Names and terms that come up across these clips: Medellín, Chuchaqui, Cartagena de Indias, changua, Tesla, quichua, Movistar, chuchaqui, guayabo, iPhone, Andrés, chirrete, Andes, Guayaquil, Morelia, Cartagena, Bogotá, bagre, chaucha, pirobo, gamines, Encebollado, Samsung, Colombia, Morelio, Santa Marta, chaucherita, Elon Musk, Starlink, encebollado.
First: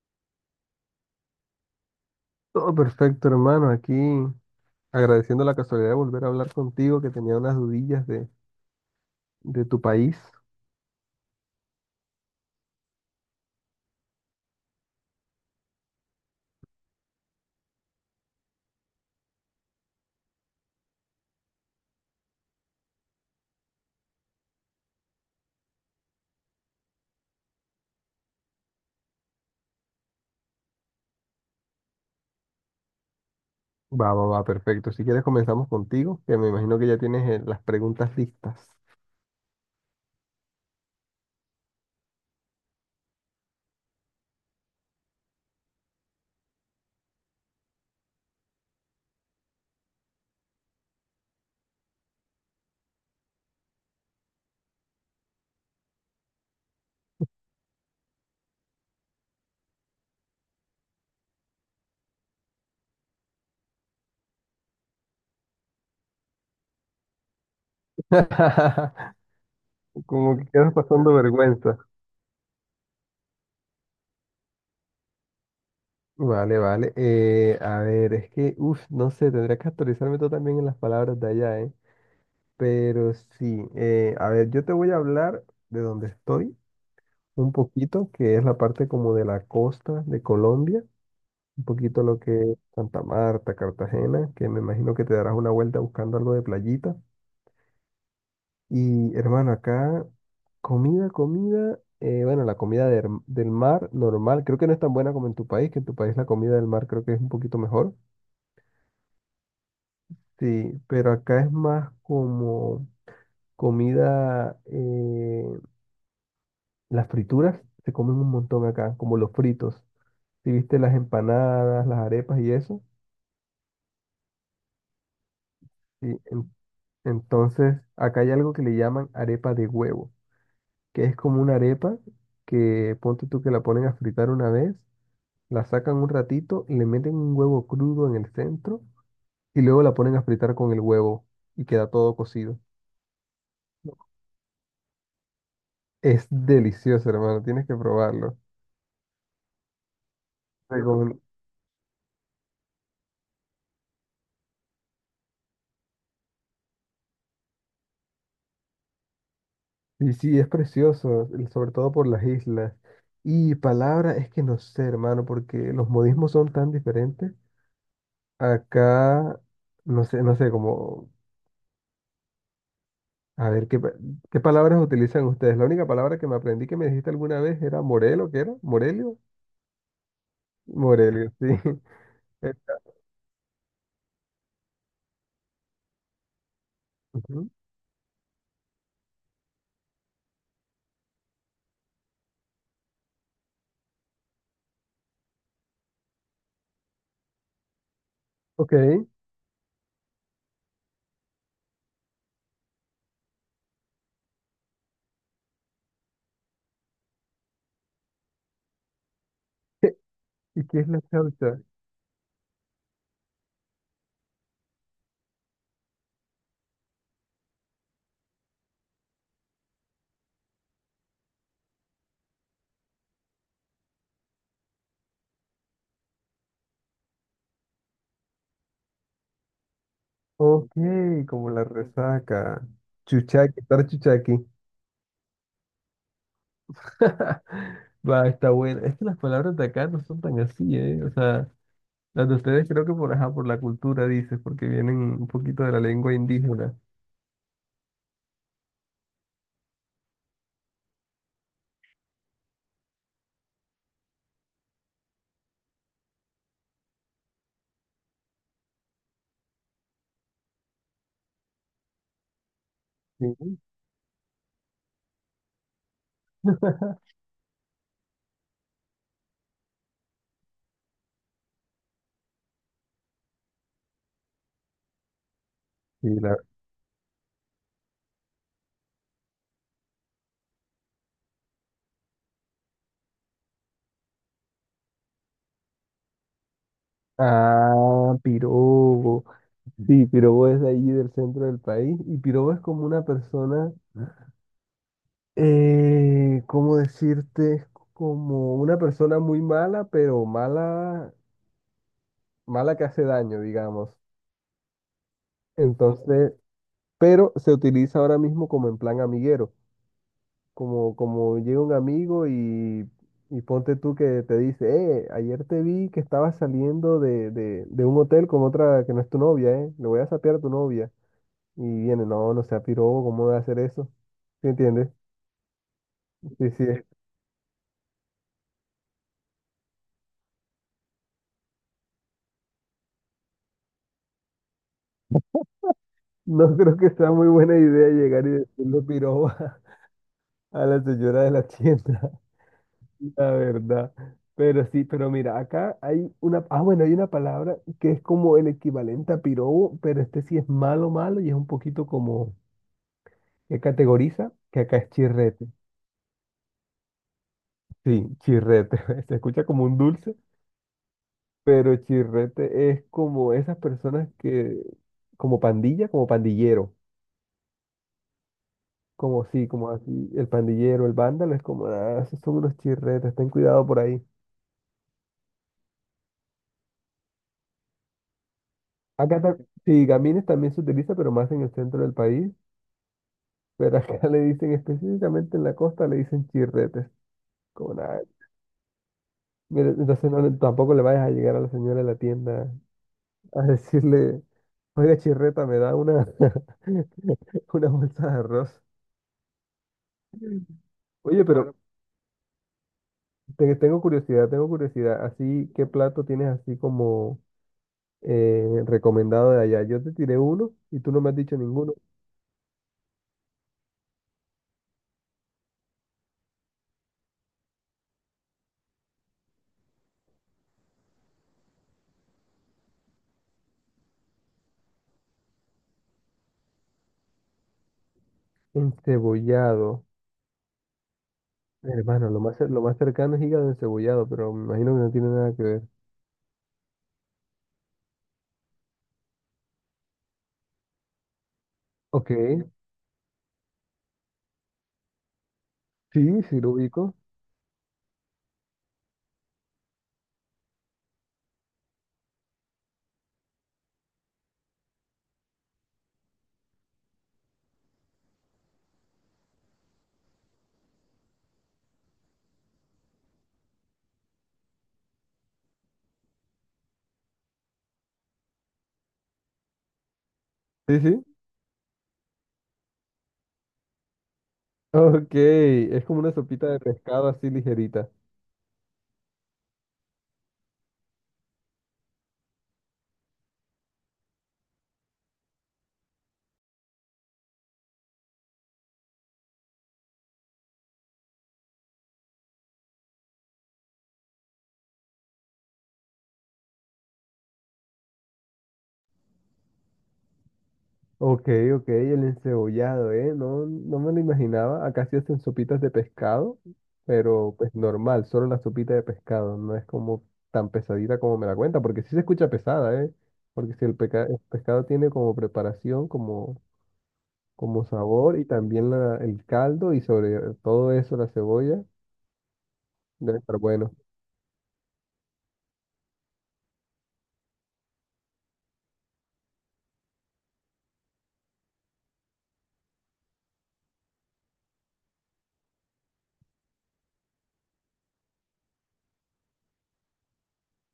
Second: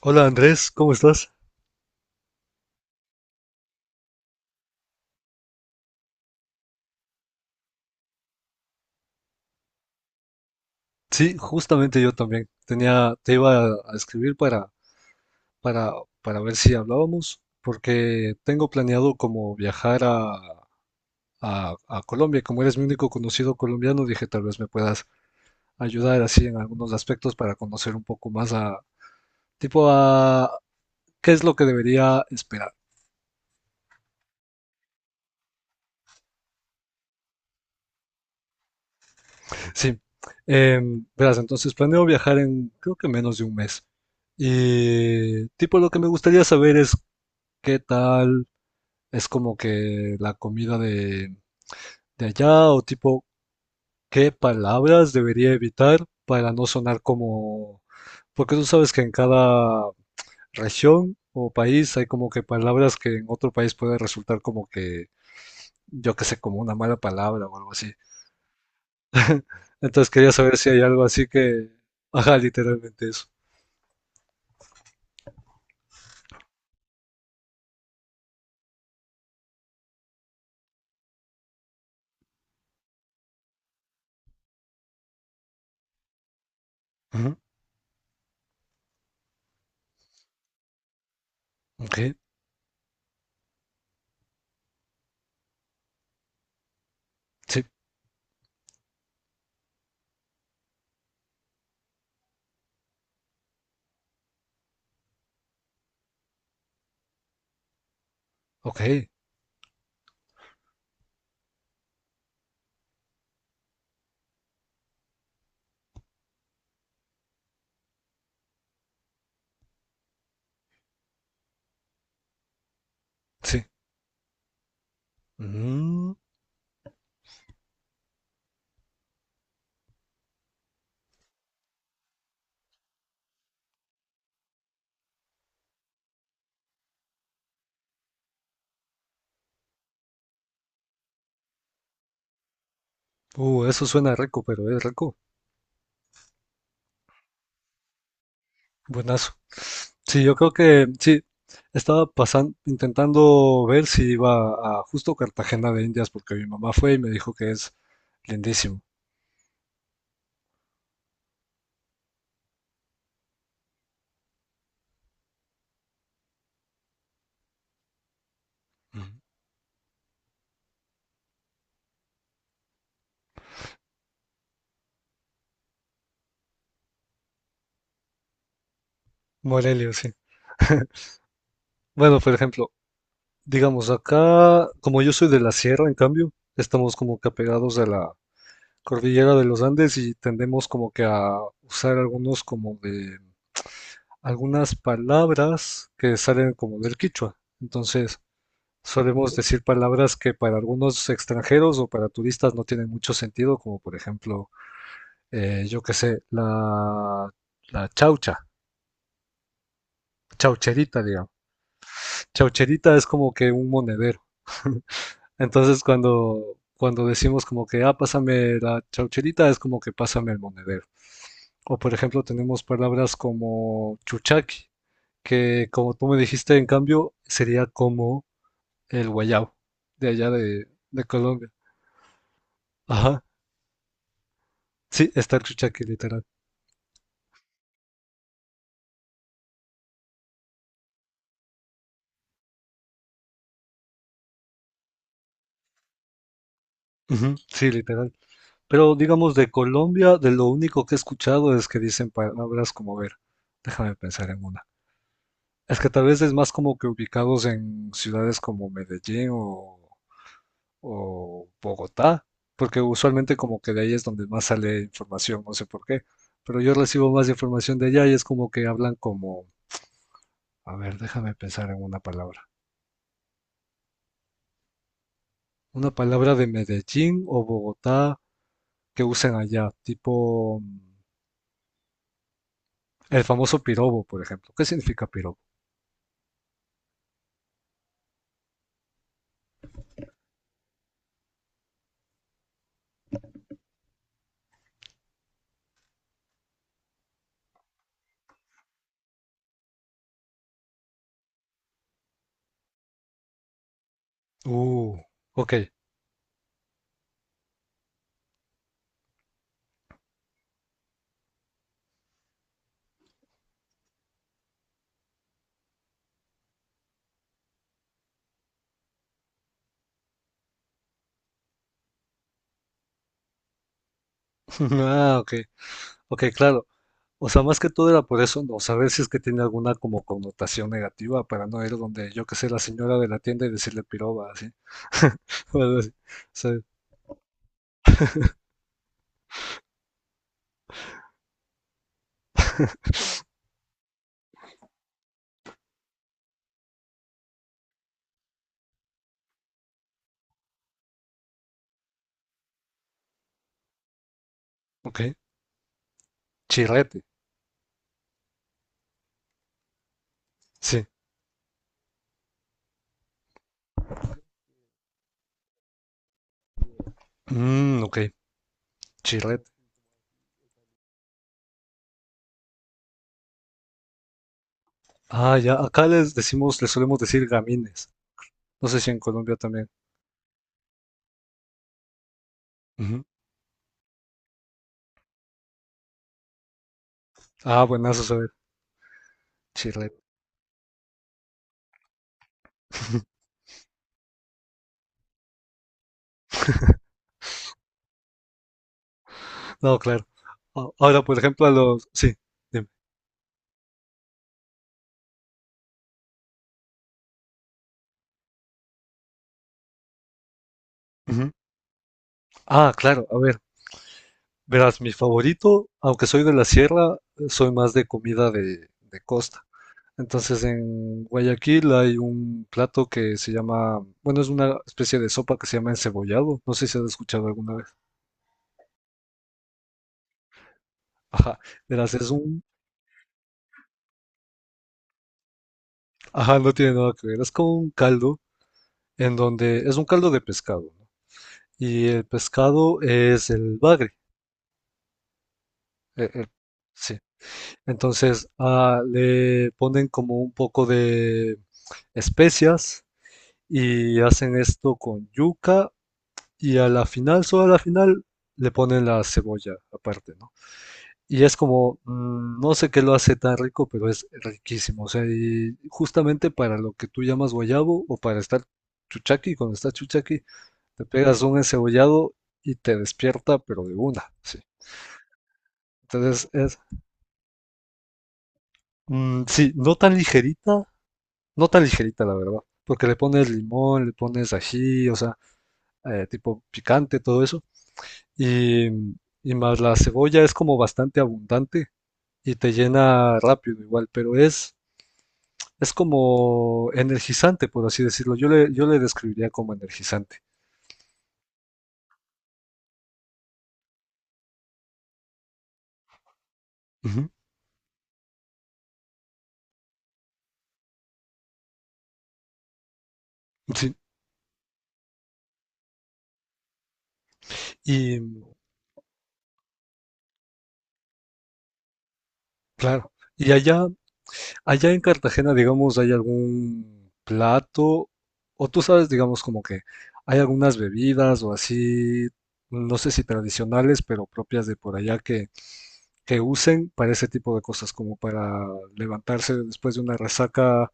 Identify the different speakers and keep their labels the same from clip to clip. Speaker 1: Hola Andrés, ¿cómo estás?
Speaker 2: Todo perfecto, hermano. Aquí agradeciendo la casualidad de volver a hablar contigo, que tenía unas dudillas de tu país.
Speaker 1: Sí, justamente yo también. Tenía, te iba a escribir para, para, para ver si hablábamos, porque tengo planeado como viajar a Colombia. Como eres mi único conocido colombiano, dije tal vez me puedas ayudar así en algunos aspectos para conocer un poco más a, tipo a, qué es lo que debería esperar.
Speaker 2: Perfecto. Si quieres comenzamos contigo, que me imagino que ya tienes las preguntas listas.
Speaker 1: Sí, verás, entonces planeo viajar en, creo que menos de un mes. Y tipo lo que me gustaría saber es qué tal. Es como que la comida de allá o tipo, ¿qué palabras debería evitar para no sonar como... Porque tú sabes que en cada región o país hay como que palabras que en otro país puede resultar como que, yo qué sé, como una mala palabra o algo así? Entonces quería
Speaker 2: Como que
Speaker 1: saber si
Speaker 2: quedas
Speaker 1: hay algo
Speaker 2: pasando
Speaker 1: así que...
Speaker 2: vergüenza.
Speaker 1: Ajá, literalmente eso.
Speaker 2: Vale. A ver, es que, uff, no sé, tendría que actualizarme tú también en las palabras de allá, ¿eh? Pero sí, a ver, yo te voy a hablar de donde estoy
Speaker 1: Ujú.
Speaker 2: un poquito, que es la parte como de la costa de Colombia. Un
Speaker 1: Ok,
Speaker 2: poquito lo que es Santa Marta, Cartagena, que me imagino que te darás una vuelta buscando algo de playita.
Speaker 1: sí.
Speaker 2: Y hermano, acá comida, bueno, la comida del mar normal, creo que no es tan buena como en tu país, que en tu país la comida del mar creo que es un poquito mejor.
Speaker 1: Ok,
Speaker 2: Sí, pero acá es más como comida, las frituras se comen un montón acá, como los fritos. Si viste las empanadas, las arepas y eso.
Speaker 1: sí. Mm.
Speaker 2: Sí. Entonces, acá hay algo que le llaman arepa de huevo, que es como una arepa que ponte tú que la ponen a fritar una vez, la sacan un ratito, le meten un huevo crudo en el centro y luego la ponen a fritar con el huevo y queda todo cocido.
Speaker 1: Eso suena rico, pero es rico.
Speaker 2: Es delicioso, hermano, tienes que probarlo.
Speaker 1: Buenazo. Sí, yo creo que
Speaker 2: Recomen-
Speaker 1: sí, estaba pasando, intentando ver si iba a justo Cartagena de Indias, porque mi mamá fue y me dijo que es lindísimo.
Speaker 2: Y sí, es precioso, sobre todo por las islas. Y palabra, es que no sé, hermano, porque los modismos son tan diferentes.
Speaker 1: Ujú.
Speaker 2: Acá, no sé, como a ver, ¿qué palabras utilizan ustedes? La única palabra que me aprendí que me dijiste alguna vez era Morelo, ¿qué era? ¿Morelio?
Speaker 1: Morelia, sí.
Speaker 2: Morelio, sí.
Speaker 1: Bueno, por
Speaker 2: Eh,
Speaker 1: ejemplo, digamos acá, como yo soy de la sierra, en cambio, estamos como que
Speaker 2: ujú.
Speaker 1: apegados a la cordillera de los Andes y tendemos como que a usar algunos como de algunas palabras que salen como del quichua. Entonces,
Speaker 2: Ok.
Speaker 1: solemos decir palabras que para algunos extranjeros o para turistas no tienen mucho sentido, como por ejemplo, yo qué sé, la chaucha,
Speaker 2: ¿Y qué es la
Speaker 1: chaucherita, digamos.
Speaker 2: chaucha?
Speaker 1: Chaucherita es como que un monedero. Entonces cuando decimos como que, ah, pásame la chaucherita, es como que pásame el monedero. O por ejemplo, tenemos palabras como chuchaqui, que como tú me dijiste, en cambio, sería como el guayabo de allá
Speaker 2: Ok,
Speaker 1: de Colombia.
Speaker 2: como la resaca.
Speaker 1: Ajá.
Speaker 2: Chuchaqui, estar chuchaqui.
Speaker 1: Sí, está el chuchaque, literal.
Speaker 2: Va, está buena. Es que las palabras de acá no son tan así, ¿eh? O sea, las de ustedes creo que por, ajá, por la cultura, dices, porque vienen un poquito de la lengua indígena.
Speaker 1: Ujú. Sí, literal. Pero digamos, de Colombia, de lo único que he escuchado es que dicen palabras como, a ver, déjame pensar en una. Es que tal vez es más como que ubicados en ciudades como Medellín o Bogotá, porque usualmente
Speaker 2: Sí.
Speaker 1: como que de ahí es donde más sale información, no sé por qué. Pero yo recibo más información de allá y es como que hablan como, a ver, déjame pensar en una palabra. Una
Speaker 2: Sí,
Speaker 1: palabra
Speaker 2: la...
Speaker 1: de Medellín o Bogotá que usen allá, tipo... El famoso pirobo, por ejemplo. ¿Qué significa pirobo?
Speaker 2: Ah, pirobo. Sí, Pirobo es de allí del centro del país y Pirobo es como una persona, ¿cómo decirte? Es como una persona muy mala, pero mala, mala que hace daño, digamos.
Speaker 1: Uh, ok.
Speaker 2: Entonces, pero se utiliza ahora mismo como en plan amiguero, como llega un amigo y ponte tú que te dice, ayer te vi que estabas saliendo de un hotel con otra que no es tu novia, le voy a sapear a tu novia. Y viene, no, no sea Pirobo, ¿cómo va a hacer eso? ¿Sí entiendes?
Speaker 1: Ah, ok. Ok,
Speaker 2: Sí, sí.
Speaker 1: claro. O sea, más que todo era por eso, no saber si es que tiene alguna como connotación negativa para no ir donde, yo que sé, la señora de la tienda y decirle piroba, así. O algo así.
Speaker 2: No
Speaker 1: ¿Sabes?
Speaker 2: creo que sea muy buena idea llegar y decirle piroba a la señora de la tienda, la verdad. Pero sí, pero mira, acá hay una, ah, bueno, hay una palabra que es como el equivalente a pirobo, pero este sí es malo, malo y es un poquito como que categoriza, que acá es
Speaker 1: Ok.
Speaker 2: chirrete.
Speaker 1: Chirrete.
Speaker 2: Sí, chirrete. Se escucha como un dulce,
Speaker 1: Sí.
Speaker 2: pero chirrete es como esas personas que, como pandilla, como pandillero.
Speaker 1: Mm, ok.
Speaker 2: Como
Speaker 1: Chirrete.
Speaker 2: sí, como así, el pandillero, el vándalo, es como, ah, esos son unos chirretes, ten cuidado por ahí.
Speaker 1: Ah, ya. Acá les decimos, les solemos decir gamines. No sé si en
Speaker 2: Acá ta-
Speaker 1: Colombia también.
Speaker 2: sí, gamines también se utiliza, pero más en el centro del país,
Speaker 1: Ujú.
Speaker 2: pero acá le dicen específicamente en la costa, le dicen chirretes.
Speaker 1: Ah,
Speaker 2: Como nada,
Speaker 1: buenazo saber.
Speaker 2: mira,
Speaker 1: Chirrete.
Speaker 2: entonces no, tampoco le vayas a llegar a la señora de la tienda a decirle, oiga chirreta, me da una, una bolsa de arroz.
Speaker 1: No, claro. A- ahora, por
Speaker 2: Oye, pero
Speaker 1: ejemplo, a
Speaker 2: claro,
Speaker 1: los... Sí.
Speaker 2: tengo curiosidad, así, ¿qué plato tienes así como... recomendado de allá? Yo te tiré uno y tú no me has
Speaker 1: Dime.
Speaker 2: dicho ninguno.
Speaker 1: Ah, claro, a ver, verás, mi favorito, aunque soy de la sierra, soy más de comida de costa. Entonces en Guayaquil hay un plato que se llama, bueno, es una especie de sopa que se llama encebollado, no sé si has escuchado alguna vez.
Speaker 2: Encebollado.
Speaker 1: Ajá, verás,
Speaker 2: Hermano,
Speaker 1: es un,
Speaker 2: lo más cercano es hígado encebollado, pero me imagino que no tiene nada que ver.
Speaker 1: ajá, no tiene nada que ver, es como un caldo en donde, es un caldo de pescado, ¿no? Y el
Speaker 2: Ok,
Speaker 1: pescado es el bagre, eh,
Speaker 2: sí,
Speaker 1: eh,
Speaker 2: sí lo ubico.
Speaker 1: sí. Entonces ah, le ponen como un poco de especias y hacen esto con yuca y a la final, solo a la final, le ponen la cebolla aparte, ¿no? Y es como, mm, no sé qué lo hace tan rico, pero es riquísimo. O sea, y justamente para lo que tú llamas guayabo o para estar chuchaqui, cuando estás chuchaqui,
Speaker 2: Sí,
Speaker 1: te
Speaker 2: sí.
Speaker 1: pegas un encebollado y te despierta, pero de una, sí.
Speaker 2: Ok, es como una
Speaker 1: Entonces
Speaker 2: sopita
Speaker 1: es,
Speaker 2: de pescado así ligerita.
Speaker 1: mm, sí, no tan ligerita, la verdad, porque le pones limón, le pones ají, o sea, tipo picante, todo eso y, y más la cebolla es como bastante abundante y te llena rápido igual, pero es como energizante, por así decirlo. Yo le describiría como energizante.
Speaker 2: Ok, ok, el encebollado, ¿eh? No, no me lo imaginaba. Acá se hacen sopitas de pescado,
Speaker 1: Ujú.
Speaker 2: pero pues normal, solo la sopita de pescado. No es como tan pesadita como me la cuenta, porque sí se escucha pesada, ¿eh? Porque si
Speaker 1: Sí.
Speaker 2: el pescado tiene como preparación, como, como
Speaker 1: Y
Speaker 2: sabor y también el caldo y sobre todo eso la cebolla,
Speaker 1: claro,
Speaker 2: debe
Speaker 1: y
Speaker 2: estar
Speaker 1: allá,
Speaker 2: bueno.
Speaker 1: allá en Cartagena, digamos, hay algún plato, o tú sabes, digamos, como que hay algunas bebidas o así, no sé si tradicionales, pero propias de por allá que usen para ese tipo de cosas, como para levantarse después de una resaca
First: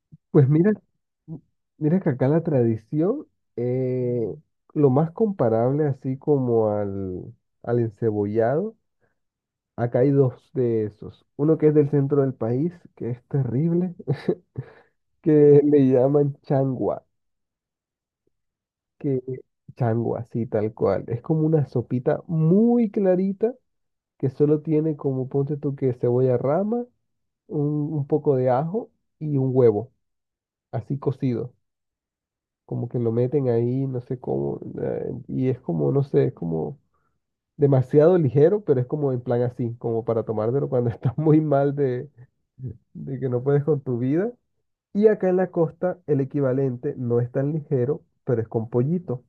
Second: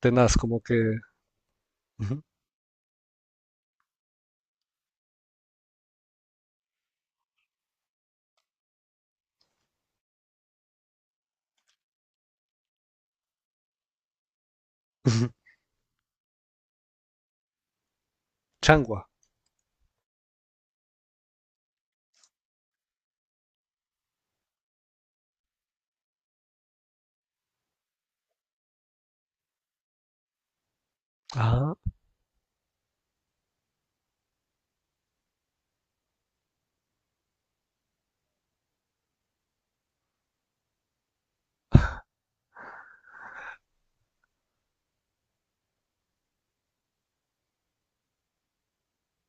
Speaker 1: tenaz,
Speaker 2: Pues
Speaker 1: como
Speaker 2: mira,
Speaker 1: que
Speaker 2: m- mira que
Speaker 1: ujú,
Speaker 2: acá la tradición, eh, lo más comparable así como al encebollado. Acá hay dos de esos. Uno que es del centro del país, que es terrible,
Speaker 1: ujú,
Speaker 2: que le llaman changua,
Speaker 1: changua,
Speaker 2: que changua, sí, tal cual. Es como una sopita muy clarita que solo tiene como, ponte tú que cebolla rama, un poco de ajo y un huevo, así cocido.
Speaker 1: ah,
Speaker 2: Como que lo meten ahí, no sé cómo, y es como, no sé, es como demasiado ligero, pero es como en plan así, como para tomártelo cuando estás muy mal de que no puedes con tu vida. Y acá en la costa el equivalente no es tan ligero, pero es con pollito,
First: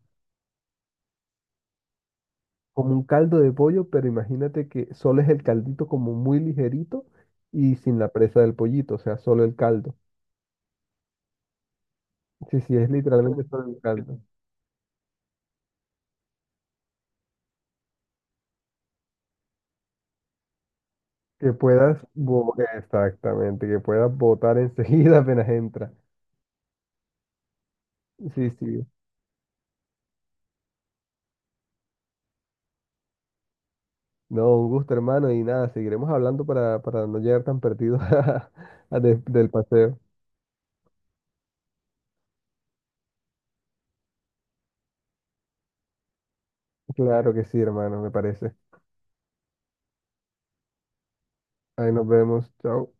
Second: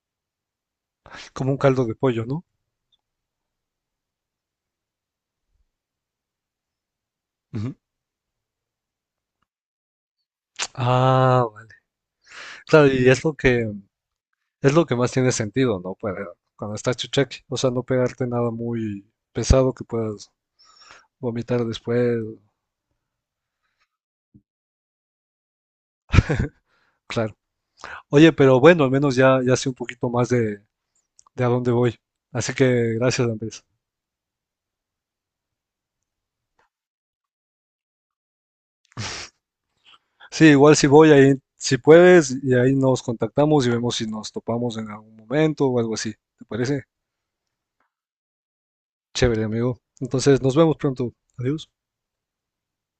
Speaker 1: como un caldo de pollo, ¿no?
Speaker 2: como un caldo de pollo, pero imagínate que solo es el caldito como muy ligerito
Speaker 1: Ujú.
Speaker 2: y sin la presa del pollito, o sea, solo el caldo.
Speaker 1: Ah, vale.
Speaker 2: Sí, sí,
Speaker 1: Claro,
Speaker 2: es literalmente solo el caldo.
Speaker 1: es lo que más tiene sentido, ¿no? Para cuando estás chucheque o sea, no pegarte nada muy pesado que puedas vomitar después,
Speaker 2: Exactamente, que puedas botar enseguida apenas entra.
Speaker 1: claro. Oye,
Speaker 2: Sí,
Speaker 1: pero bueno,
Speaker 2: sí.
Speaker 1: al menos ya sé un poquito más de a dónde voy. Así que gracias, Andrés.
Speaker 2: No, un gusto, hermano, y nada, seguiremos hablando para no llegar tan perdidos a del paseo.
Speaker 1: Sí, igual si voy ahí, si puedes, y ahí nos contactamos y vemos si nos topamos en algún momento o algo así. ¿Te parece?
Speaker 2: Claro que sí, hermano, me parece.
Speaker 1: Chévere, amigo. Entonces, nos vemos pronto. Adiós.
Speaker 2: Ahí nos vemos, chao.